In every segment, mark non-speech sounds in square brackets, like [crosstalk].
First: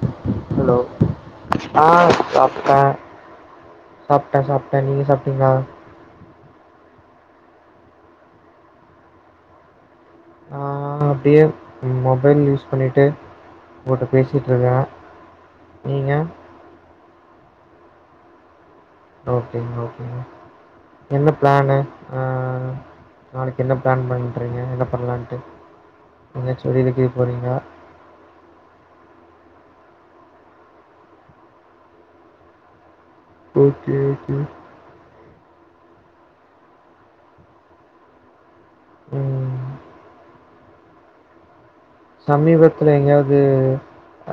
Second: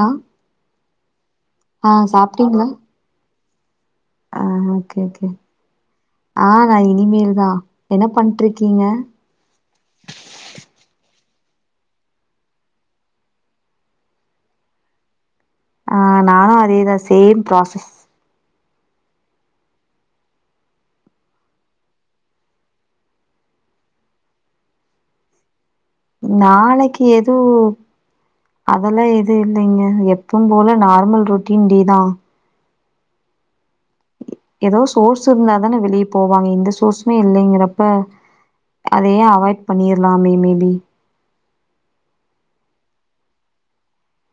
ஆ hello ஆ சாப்டே ஆ சாப்ட்டே சாப்ட்டே ஓகே நீங்க ஓகே சாப்ட்டீங்ளா ஆ நா இனிமேல் தா என்ன பண்ட்ருக்கீங்க ஆ அப்டியே மொபைல் யூஸ் பண்ணிட்டு ஓன்ட்ட பேசிட்ருக்கே ஆ நீங்க நானு அதேதா சேம் ப்ராசஸ் ஓகேங் ஓகேங்க என்ன பிளானு ஆ நாளைக்கு என்ன பிளான் பண்றீங்க என்ன பண்ணலான்ட்டு நாளைக்கு எது அதெல்லா எது இல்லைங்க எப்பம்போல நார்மல் ரொட்டீன் டே தா ஓகே ஓகே எதோ சோர்ஸ் இருந்தா தான வெளிய போவாங்க எந்த சோர்ஸ்சுமே இல்லைங்கிறப்ப அதையே ம் அவாய்ட் பண்ணிர்லாமே மே பி சமீபத்துல எங்கயாவ்து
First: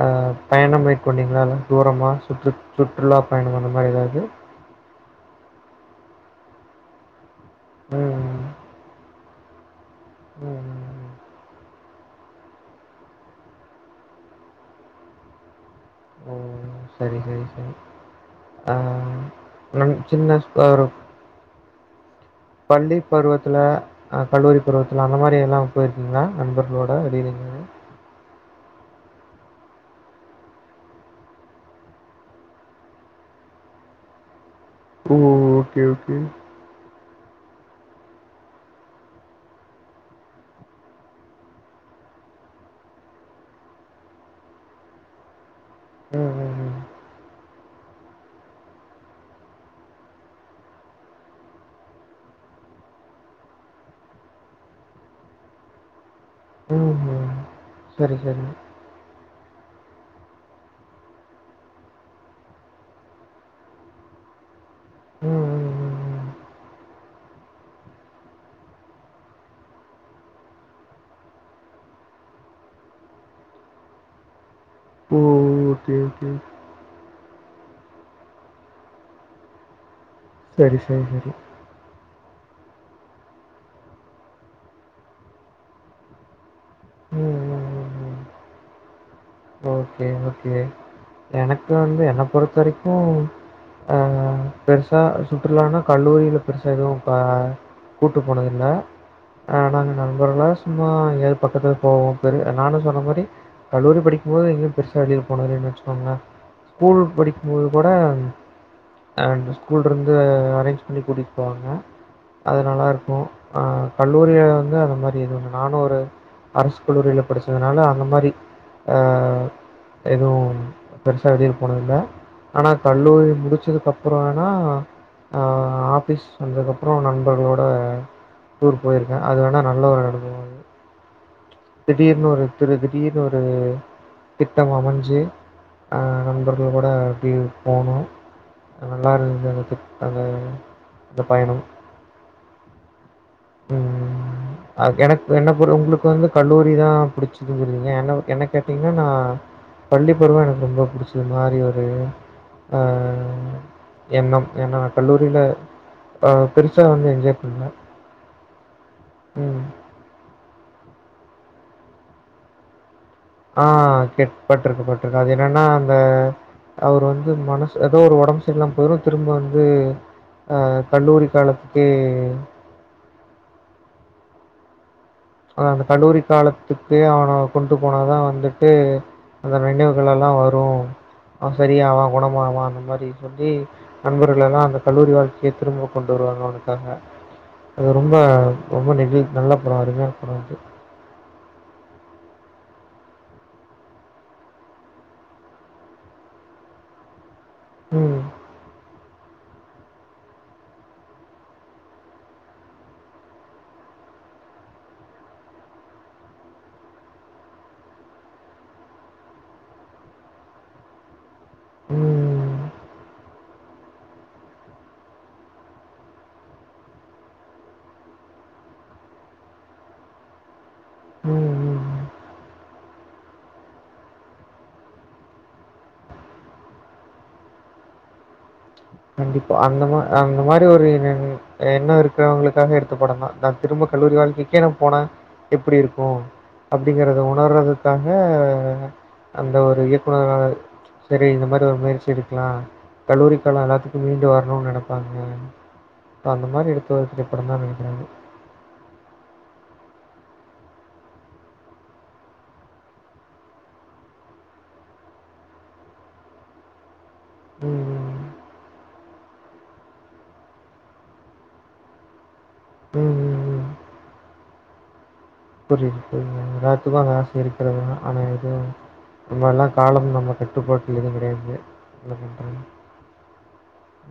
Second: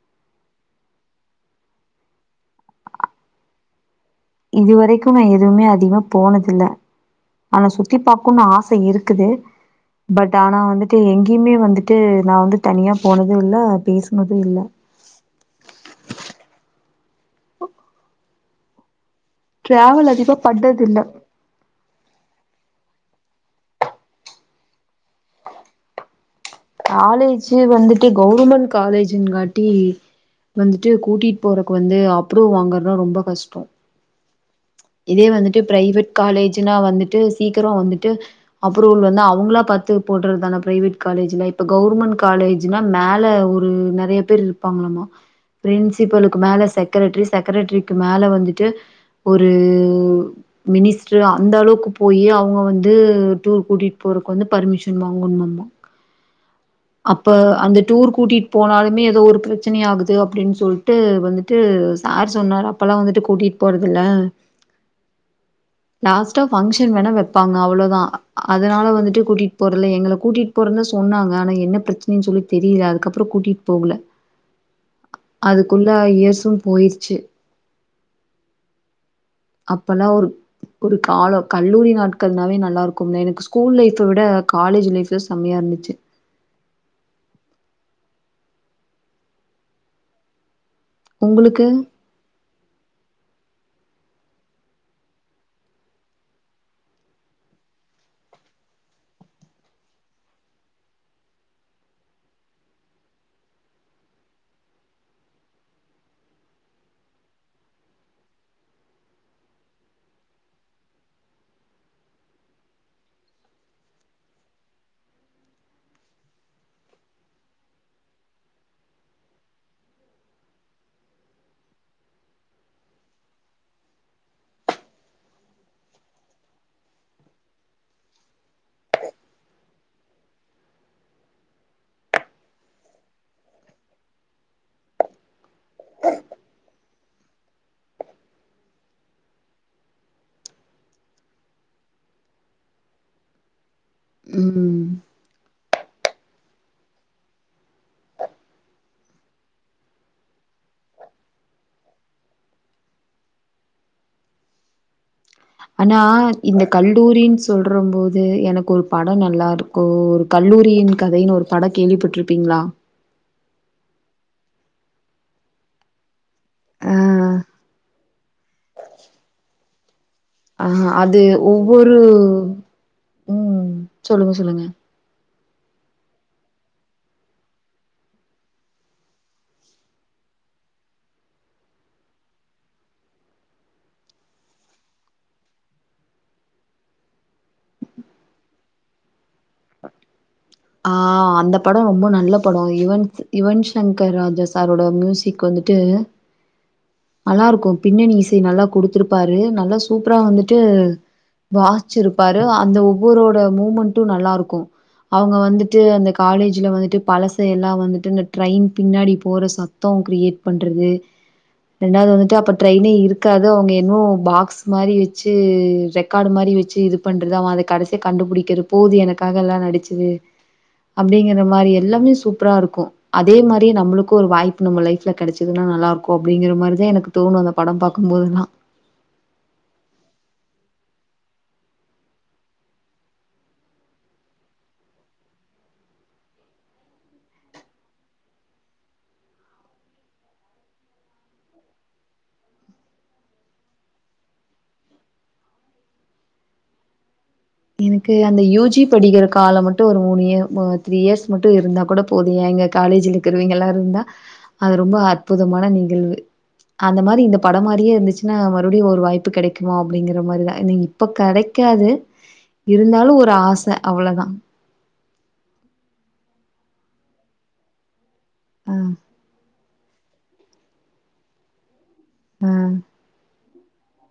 அ பயணம் மேக்கொண்டீங்ளா எதா தூரமா சுற்று சுற்றுலா பயணம் அந்த மாரி எதாவ்து இதுவரைக்கு நா எதுமே அதிகமா போனதில்ல ஆனா சுத்தி பாக்குன் ம் ஆச இருக்குது பட் ம் ஆனா ம் வந்து ட்டு ம் எங்கேயுமே வந்துட்டு நா வந்து தனியா போனது இல்ல பேசுனது இல்ல ம் செரி செரி செரி ஆ நா டிராவல் அதிகமா சின்ன அவரு பண்றதில்ல பள்ளி பருவத்துல அ கல்லூரி பருவத்துல அந்தமாரி எல்லா போய்ருக்கீங்ளா நண்பர்களோட வெளில காலேஜ் எங்கயாது வந்துட்டு கவுர்மெண்ட் காலேஜுங்காட்டி வந்துட்டு கூட்டிட் போறக்கு வந்து அப்ரூ வாங்கறதா ரொம்ப கஷ்டோ ஓ! இதே வந்துட்டு ஓகே, ப்ரைவேட் ஓகே. காலேஜுனா வந்துட்டு சீக்கரோ வந்துட்டு அப்ரூவல் வந்து அவுங்களா பாத்து போட்றத்தான ப்ரைவேட் காலேஜுல இப்ப கவுர்மெண்ட் காலேஜ் சுனா மேல ஒரு நறைய பேர் இருப்பாங்ளாமா ம், ப்ரின்சிபலுக்கு ம், மேல ம். செக்கரட்ரி செக்கரட்ரிக்கு மேல வந்துட்டு ஒரு மினிஸ்ரு அந்த அளவுக்கு போய் அவுங்க வந்து டூர் கூட்டிட் போறக் வந்து பர்மிஷன் வாங்கணுமாமா ம்ஹ்ம். அப்ப அந்த டூர் சரி, சரி. கூட்டிட் போனாலுமே எதோ ஒரு ப்ரச்சனை ஆகுது அப்டின் சொல்ட்டு வந்துட்டு சார் சொன்னாரா அப்பல்லா வந்துட்டு கூட்டிட் போறதுல்ல ம், ம், ம், ம். லாஸ்டா பங்ஷன் வேணா வெப் பாங்க அவ்ளோதா அதனால வந்துட்டு கூட்டிட் போறல எங்கள கூட்டிட் போறனு சொன்னாங்க என்ன ப்ரச்சனைன் சொல்லி தெரில அதுக்கு அப்பறோ கூட்டிட் போகல ஓ! அதுக்குள்ள ஓகே, ஓகே. இயர்சு போய்ருச்சு அப்பல்லா ஒரு சரி, ஒரு சரி, சரி. காலோ கல்லூரி நாட்கள்னாவே நல்லாருக்குங்க எனக்கு ஸ்கூல் லைஃப்ப விட காலேஜ் லைஃப்புதா செமயா இருந்துச்சு ம் ம் ம் ம் ஓகே ஓகே உங்களுக்கு எனக்கு வந்து என்ன பொறுத்த வரிக்கு ஆ பெருசா சுற்றுலானா கல்லூரில பெருசா எது ப கூட்டு போனதில்ல ஆனா நாங்க நண்பர்களா சும்மா எங்கயாது பக்கத்துல போவோ நானு சொன்ன மாரி கல்லூரி படி போது எங்கயு பெருசா வெளிய போனதில்லன் வெச்சுக்கோங்களே ஸ்கூல் படிக்கும்போது கூட அண்ட் ஸ்கூல் இருந்து அரேஞ்ச் பண்ணி கூட்டிட் போவாங்க அது நல்லாருக்கு ஆ கல்லூரில வந்து அந்த மாரி எது ஒன்னு நானு ஒரு அரசு கல்லூரில படிச்சதுனால அந்த மாரி ஆ எதுவு பெருசா வெளில போனதுல்ல ஆனா கல்லூரி முடிச்சதுக்கு அப்புறோ வேணா ஆ ஆபிஸ் வந்தக்கப்பறோ நண்பர்களோட டூர் போய்ருக்கே அது வேணா நல்ல ஒரு அனுபவோ அது திடீர்னு ஒரு திரு திடீர்னு ஒரு திட்டம் அமச்சு ஆ நண்பர்கள்கூட இப்டியே போனோ நல்லா இருந்தது அந்த ட்ரிப் அந்த பயணோ ம் ம் அ எனக்கு என்ன பொரு உங்குளுக்கு வந்து கல்லூரிதா புடிச்சிதூங்றீங்க என்ன என்ன கே ட்டிங்னா நா பள்ளி பருவோ எனக்கு ரொம்ப புடிச்சதுமாரி ஒரு ஆ எண்ணம் எனா கல்லூரில ஆனா இந்த கல்லூரின் சொல்றம்போது எனக்கு ஒரு படோ ம் நல்லாருக்கு ஒரு கல்லூரியின் கதைனு ஒரு படோ கேள்விப் பட்டுருப்பீங்ளா ஆ கேட் பட்டுருக்கே பட்டுருக்கே அது என்னன்னா அந்த ஆ அவர் வந்து மனசு எதோ ஒரு ஒடம்பு செரியில்லாம போய்ரு திரும்ப வந்து ஆஹ அஹ், அது கல்லூரி காலத்துக்கே ஒவ்வொரு ம் சொல்லுங்க சொல்லுங்க அ அந்த கல்லூரி காலத்துக்கு அவன கொண்டு போனாதான் வந்துட்டு அந்த நினைவுகள் எல்லாம் வரும் அவன் சரியாவான் குணமாவான் அந்த மாரி சொல்லி நண்பர்கள் எல்லாம் அந்த கல்லூரி வாழ்க்கையை திரும்ப கொண்டு வருவாங்க அவனுக்காக அது ரொம்ப ரொம்ப நெ நல்ல படம் அருமையான படம் அது ஆ அந்த படம் ரொம்ப நல்ல படம் யுவன் யுவன் சங்கர் ராஜா சாரோட மியூசிக் வந்துட்டு நல்லா இருக்கும் பின்னணி ம் இசை நல்லா கொடுத்துருப்பாரு நல்லா சூப்பரா வந்துட்டு வாசிச்சு இருப்பாரு அந்த ஒவ்வொரோட மூமெண்ட்டும் நல்லா இருக்கும் அவுங்க வந்துட்டு அந்த காலேஜில்ல வந்துட்டு பழசெல்லாம் வந்துட்டு அந்த ட்ரெயின் பின்னாடி போற சத் தம் கிரியேட் பண்றது ரெண்டாவது வந்துட்டு அப்ப ம் ட்ரெயின்னே இருக்காது ப்ரோ நீ இன்னும் பாக்ஸ் மாரி வச்சு ரெக்கார்டு மாரி வச்சு இது பண்றது அவ அத கடைசியா கண்டுபிடிக்கிற போது எனக்காக எல்லாம் நடிச்சது ம் அப்டிங்கிற மாரி ம் எல்லாமே சூப்பரா இருக்கும் அதே மாரி நம்மளுக்கும் ஒரு வாய்ப்பு நம்ம லைப்ல கிடைச்சதுன்னா நல்லா இருக்கும் அப்படிங்கிற மாரிதான் எனக்கு தோணும் அந்த படம் பார்க்கும் போதல்லாம் கண்டிப்பா அந்த மா அந்த மாரி ஒரு நி என்ன இருக்கிறவங்களுக்காக எடுத்த படம் தா நா திரும்ப கல்லூரி வாழ்க்கைகே போனா எப்டி இருக்கும் அப்டிங்கறத உணர்றதுக்காக அந்த ஒரு இயக்குனரா சரி இந்த மாரி ஒரு முயற்சி எடுக்கலாம் கல்லூரி கால எல்லாத்துக் மீண்டு வரணும்னு நினைப்பாங்க இப்போ அந்த மாரி எடுத்து ஒருசில படம் தான் நினைக்கிறா இது எனக்கு அந்த யூஜி படிக்கிற காலம் மட்டும் ஒரு மூணு இயர் மு த்ரீ இயர்ஸ் மட்டும் இருந்தா கூட போதும்ங்க ஏன் எங்க காலேஜிலே நீங்களா இருந்தா அது ரொம்ப அற்புதமான நிகழ்வு அந்த மாரி இந்த பட ம், மாரியே ம். இருந்துச்சுனா மறுபடி ஒரு வாய்ப்பு கிடைக் குமா அப்டிங்கிற மாரிதான் இந் இப்ப கிடைக்காது ம், இருந்தாலும் ஒரு ம், ஆச அவ்ளோதா புரிது புரிது எல்லாத்துக்கும் அந்த ஆச இருக்கிறது தான் ஆனா எதுவும் அ, நம்மல்லாம் காலம் நம்மக்கு கட்டுப்பாட்டில் எதும் கிடையாது என்ன அ. பண்ணுறாங்க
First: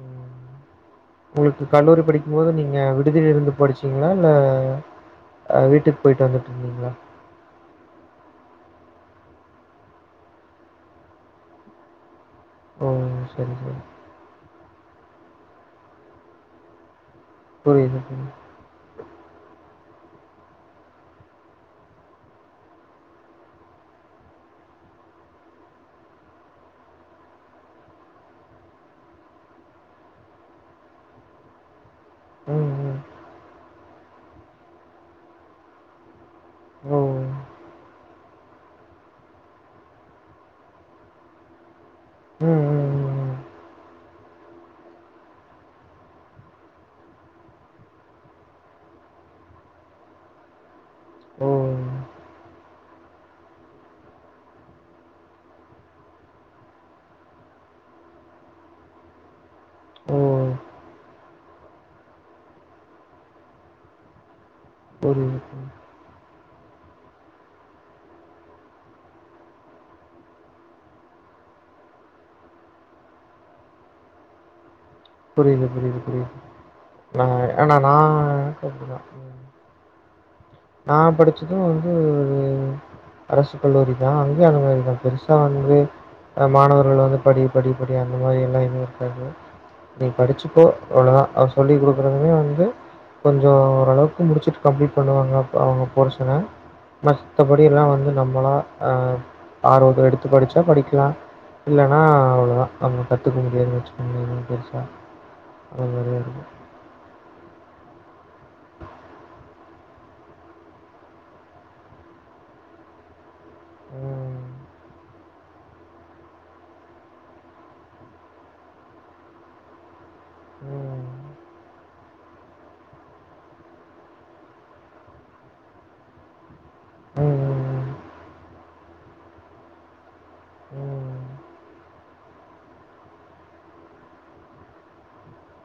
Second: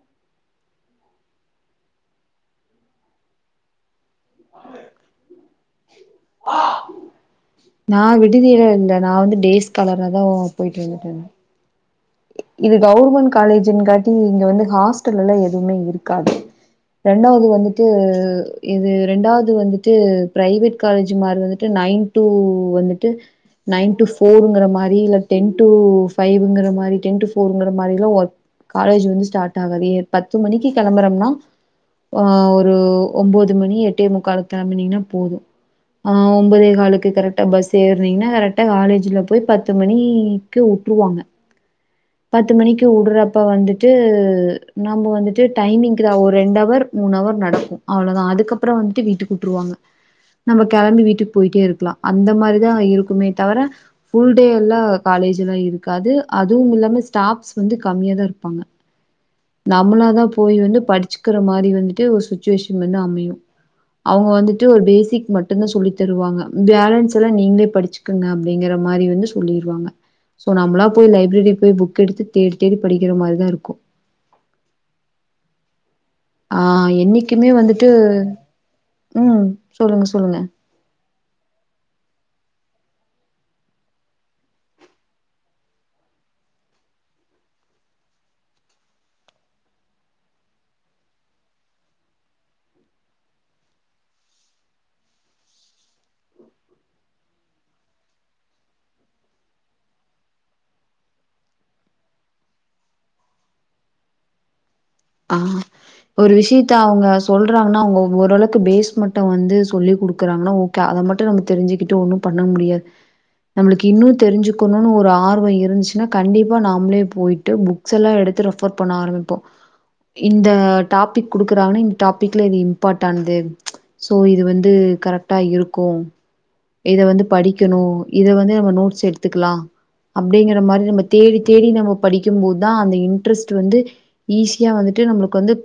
ம் உங்களுக்கு கல்லூரி படிக்கும் போது நீங்க விடுதில இருந்து படிச் சிருகிங்களா இல்ல அ வீட்டுக்கு போய்ட்டு வந்துட்டு இரு ஆ நா விடுதியில இல்ல நா வந்து டேஸ்கலராதா போய்ட்டு இருந் வந்துட்டு இருந்தேன் இது ஓ! கவுவர்மெண்ட் சரி, காலேஜ் சரி. இங்க டீ இங்க வந்து ஹாஸ்டல்ல எல்ல எதுவுமே இருக்காது ரெண்டாவது வந்துட்டு புரியுது, புரியுது. இது ரெண்டாவது வந்துட்டு பிரைவேட் காலேஜ் மாரி வந்துட்டு நைன் டூ வந்துட்டு நைன் டூ போருங்கிற மாரி இல்ல டென் டூ பைவ்ங்கிற மாரி டென் டூ போர்ங்கிற மாரிலா ஒர்க் காலேஜ் வந்து ஸ்டார்ட் ஆவாது பத்து மணிக்கு கிளம்புறோம்னா ஆ ஒரு ம், ம். ஒன்போது மணி எட்டே முக்கால் கிளம்பினீங்கன்னா போதும் ஆ ஒன்பதே ஓ! காலுக்கு கரெக்ட் டா பஸ் ஏறனீங்கன்னா கரெக்டா காலேஜ்ல போய் பத்து மணிக்கு வுட்டுருவாங்க பத்து ம், ம், மணிக்கு ம், ம். உடுறப்ப வந்துட்டு நம்ம வந்துட்டு டைமிங்கு தா ஒரு ரெண்டு அவர் மூணுஹவர் நடக்கும் அவ்ளோதா அதுக்கப்புறம் வந்துட்டு வீட்டுக்கு விட்டுருவாங்க நம்ம கிளம்பி வீட்டுக்கு ஓ! போயிட்டே இருக்கலா அந்த மாரிதான் இருக்குமே தவிர புல் டே எல்லா காலேஜ்லா இருக்காது அ தும் இல்லாம ஸ்டாப் வந்து கம்மியா தான் இருப்பாங்க நம்மளதா ஓ! போய் வந்து படிச்சு இருக்கற மாரி வந்துட்டு ஒரு சுச்சுவேஷன் வந்து அமையும் அவங்க வந்துட்டு ஒரு பேசிக் புரியுது, மட்டும்தா புரியுது. சொல்லி தருவாங்க பேலன்ஸ் எல்லா நீங்களே படிச்சுக்குங்க அப்டிங்கற மாரி வந்து சொல்லிருவாங்க சோ நம்மளா போய் லைப்ரேரி போய் புக் எடுத்து தேடி தேடி படிக்கிற மாரிதா இருக்கும் புரியிது புரியிது புரிது ஆ என்னைக்குமே வந்துட்டு எனக்கு ம் சொல்லுங்க சொல்லுங்க நா படுச்சது வந்து ஒரு அரசு கல்லூரி தா அங்கயு அது மாரி தா பெருசா வந்து மாணவர்கள வந்து படி படி படி அந்த மாரி எல்லா எதூ இருக்காது நீ படிச்சுக்கோ அவ்ளோதா அது சொல்லி் குடுக்குறதுமே வந்து கொஞ்சோ ஓரளவுக்கு முடுச்சுட்டு கம்ப்ளீட் பண்ணுவாங்க அப் அவுங்க போசன மத்தபடி எல்லா வந்து நம்மளா அ ஆர்வோது எடுத்து படுச்சா படிக்கலா இல்லனா அவ்ளோதா அவுங்க கத்துக்க முடியாதுன் வச்சுக்குங்குளே எதுமே பெருசா ஆ அந்த மாரியா ஒரு இருக்கும். விஷியத் த்த அவுங்க சொல்றாங்கன்னா அவுங்க ஓரளவுக்கு பேஸ் மட்டு வந்து சொல்லிக் குடுக்குறாங்கன்னா ஓ க அத மட்டு நம்ம தெரிஞ்சுக்கிட்டு ஒண்ணு பண்ண முடியாது நம்மளுக்கு இன்னு ம். தெரிஞ்சுக்கணுனு ஒரு ஆர்வோ இருன்ச்சு னா கண்டிப்பா நாமளே போயிட்டு புக்ஸ் எல்லா எடுத்து ரெஃபர் பண்ண ஆரம்பிப்போ இந்த ம். டாபிக் குடுக்குறாங்கன்னா இ டாபிக்ல இது இம்பார்ட்டானது சோ இது வந்து கரெக்டா இருக்கு இத வந்து படிக்கணு ம், இத வந்து நம்ம நோட்ஸ் எடுத்துக்கலா அப்டிங்கற மாரி நம்ம ம், தேடி தேடி நம்ம படிக்கும் போதா அந்த இன்ட்ரஸ்ட் வந்து ஈஸி யா வந்துட்டு நம்மளுக்கு வந்து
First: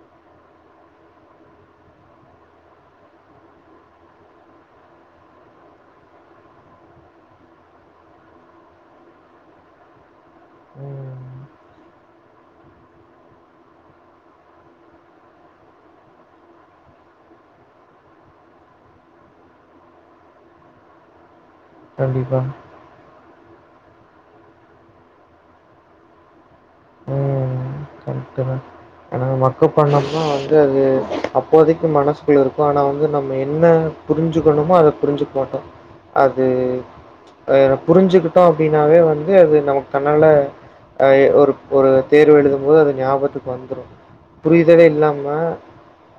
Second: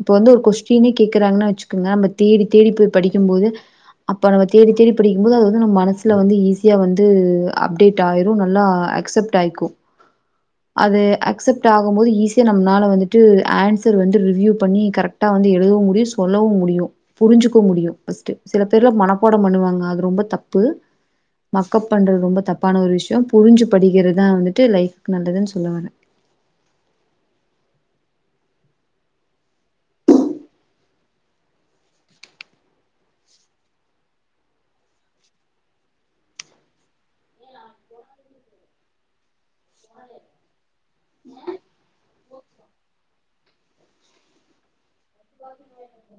இப்ப வந்து ஒரு கொஸ்டினே கேக்குறாங்கன்னா வச்சுக்கங்க நம்ம தேடி தேடி போய் படிக்கும் போது அப்ப நம்ம தேடி தேடி படிக்கும் போது அது வந்து நம்ம மனசுல வந்து ஈஸியா வந்து அப்டேட் ஆயிரு நல்லா அக்சப்ட் ஆய்க்கும் அது ம். அக்சப்ட் ஆகும்போது ஈஸியா நம்மனால வந்து ட்டு ஆன்சர் வந்து ரிவ்வியூ பண்ணி கரக்டா வந்து எழுதவு முடியு சொல்லவு முடியு புரிஞ்சுக்க முடியு ஃபர்ஸ்ட்டு சில பேர்லா மனப்பாடோ பண்ணுவாங்க அது ரொம்ப தப்பு மக்கப் பண்றது ரொம்ப கண்டிப்பா. தப்பான ஒரு விஷ்யோ புருஞ்சு படிக்கிறதுதா வந்துட்டு லைஃபுக்கு நல்லதுன் சொல்ல வரே கரக்டுங்க மக்க பண்ணோம்னா வந்து அது அப்போதைக்கு மனசுக்குள்ள இருக்கு ஆனா வந்து நம்ம என்ன புரிஞ்சுக்கணுமோ அத புரிஞ்சுக்க மாட்டோ அது அது புரிஞ்சுக்குட்டோ அப்டினாவே வந்து அது நமக்கு கண்ணால அ ஒரு ஒரு தேர்வு எழுதும் போது அது ஞாபகத்துக்கு வந்துறு புரியுதலே இல்லாம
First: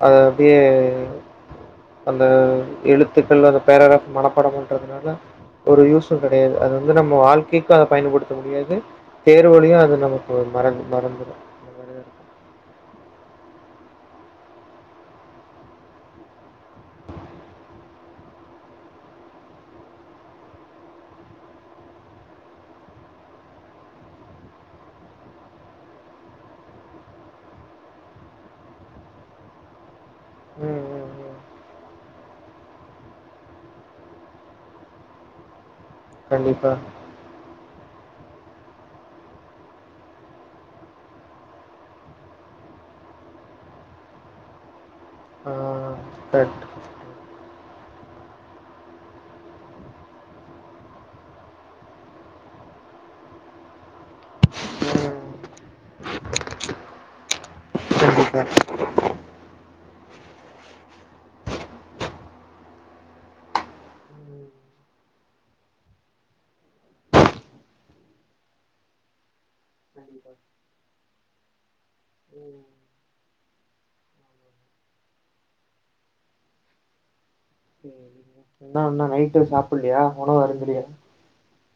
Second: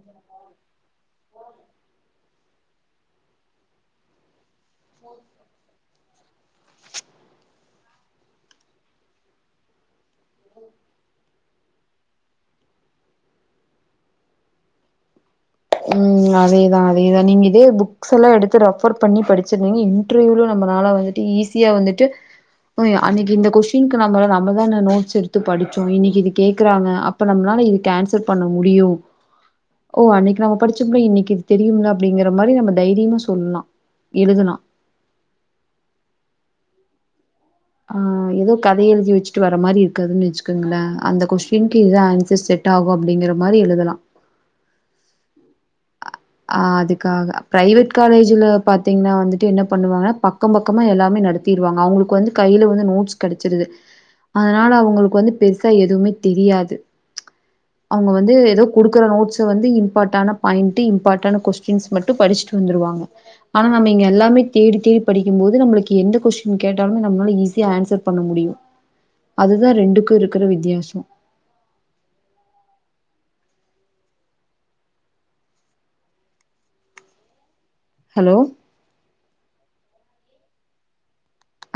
அது அப்டியே அந்த எழுத்துக்கள் அந்த பேராகிராஃப் மனப்பாடம் பண் றதுனால ஒரு யூஸு கெடையாது அது வந்து நம்ம வாழ்க்கைக்கு அத பயன்படுத்த முடியாது தேர்வுலயு அது நமக்கு மறந்து மறந்துறு ம் அதேதா அதேதா நீங்க இதே புக் புக்ஸல்லா எடுத்து ரெஃபர் பண்ணி படுச்சுருந்தீங்க இன்டர்வியூல நம்மனால வந்துட்டு ஈஸியா வந்துட்டு அயோ அன்னக்கி இந்த கொஸ்டின்க்கு நம்ம நம்ம தான நோட்ஸ் எடுத்து படுச்சோ இன்னக்கு இது கேக்குறாங்க அப் அப்ப நம்பலால இதுக்கு ஆன்சர் பண்ண முடியு ஓ அன்னைக்கு நம்ம ம், படுச்சம்ல ம், இன்னைக்கி ம். இது தெரியும்ல அப்டிங்கிற மாரி நம்ம தைரியமா சொல்லலா எழுதலா கண்டிப்பா ஆ எதோ கதை எழுதி வச்சுட்டு வர மாரி இருக்காதுன் வச்சுக்கங்களே அந்த கொஸ்டினுக்கு இதா ஆன்சர் செட் டாகு அப்டிங்கிற மாரி எழுதலா ஆ ஆ ஆ ஆ அதுக்காக பிரைவேட் காலேஜ்ல பாத்தீங்ன்னா வந்துட்டு என்ன பண்ணுவாங்கனா பக்க பக்கமா எல்லாமே நடத் திர்வாங்க அவுங்களுக்கு வந்து கைல வந்து நோட்ஸ் கெடச்சுருது அதுனால அவுங்களுக்கு ம். வந்து பெருசா எதுமே தெரியாது அவுங்க வந்து கண்டிப்பா. எதோ குடுக்குற நோட்ஸ்ஸ வந்து இம்பார்ட்டான பாயிண்ட்டு இம் பார்ட்டான கொஸ்டின்ஸ் மட்டு படிச்சுட்டு வந்துருவாங்க ஆனா நம்ம இங்க எல்லாமே ம். தேடி தேடி படிக்கும்போது நம்மளுக்கு எந்த கொஸ்டின் கேட்டாலும் நம்மளால ஈஸியா ஆன்சர் பண்ண முடியு அதுதா ரெண்டுக்கும் கண்டிப்பா. இருக்குற வித்தியாசோ ம் சரிங்க. ஹலோ என்ன என்னா நைட்டு சாப்புட்லையா உணவு அருந்தலையா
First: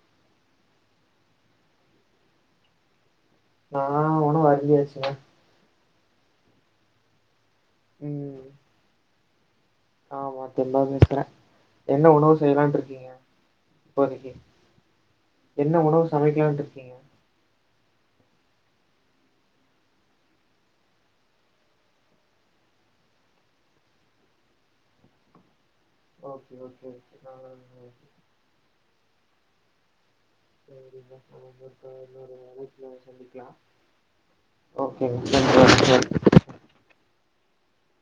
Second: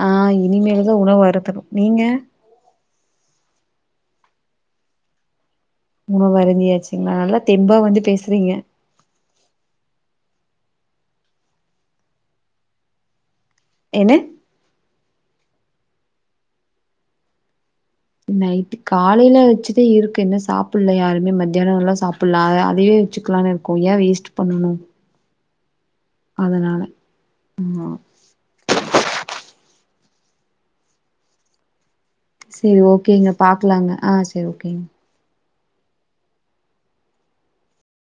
ஆ இனிமேல்தா உணவு அருந்தணு நீங்க நா உணவு அருந்தியாச்சுங்க உணவு அருந்தியாச்சுங்களா நல்லா தெம்பா வந்து ம். பேசுறீங்க ஆமா தெம்ப பேசுறே என்ன உணவு செய்யலான்டு இருக்கீங்க என்ன? இப்போதக்கி என்ன உணவு சமைக்கலான்ட்டு இருக்கீங்க நைட்டு காலையில வச்சதே இருக்கு இன்னு சாப்பில்ல யாருமே மத்தியானொல்லா சாப்புல்லா அ அதயே வச்சுக்கலான்னு இருக் கொய்யா வேஸ்ட் பண்ணணு ஓகே அதனால ஓகே நான் ஆமா சரி செரி ஓகேங்க பாக்கலாங்க ஆ செரி ஓகேங்க எங் [inaudible]